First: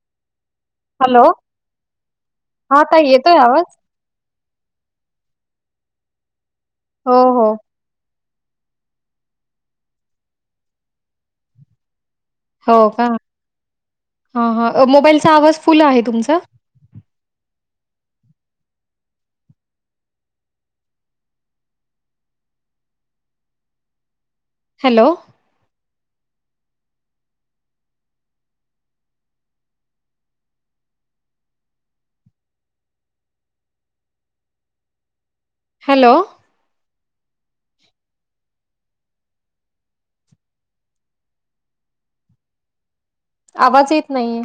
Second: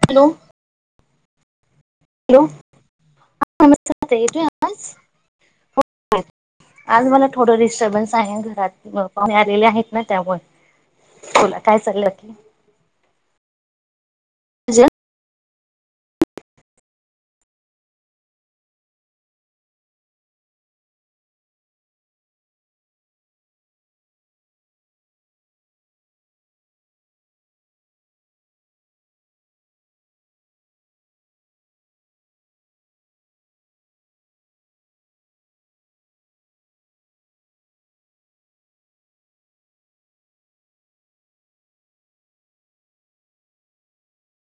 Hello hello hello हा ताई येतोय आवाज? [unintelligible] येतोय आवाज? [inaudible] आज हो, मला हो, थोडं डिस्टर्बन्स आहे घरात पाहुणे आलेले आहेत ना त्यामुळे तुला काय चाललं? बाकी हो का हह मोबाईलचा आवाज? फुलं आहे तुमचं? हॅलो हॅलो आवाज येत नाहीये?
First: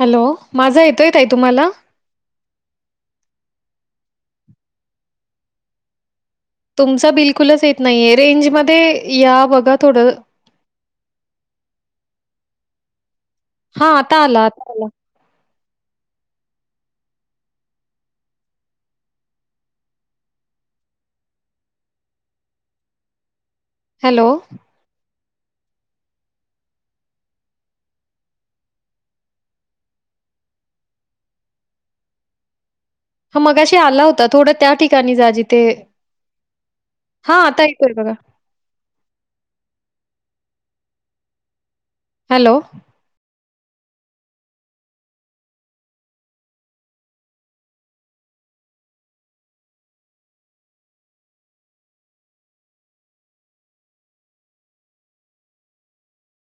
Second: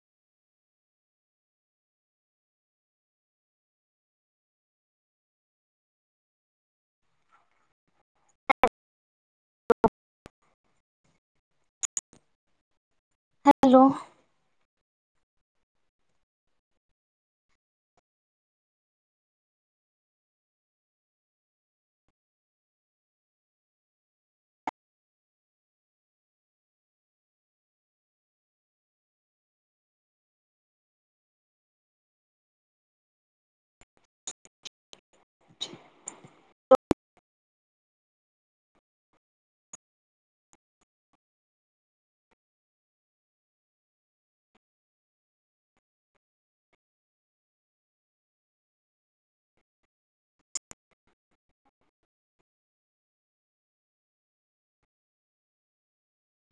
हॅलो माझा येतोय ताई तुम्हाला? तुमच बिलकुलच येत नाहीय? रेंजमध्येध्ये या बघा थोडं हा हॅलो आता आला आत हला हॅलो मगाशी आला होता थोडं त्या ठिका काणी जा जिथे हा आता येतोय बघा. हॅलो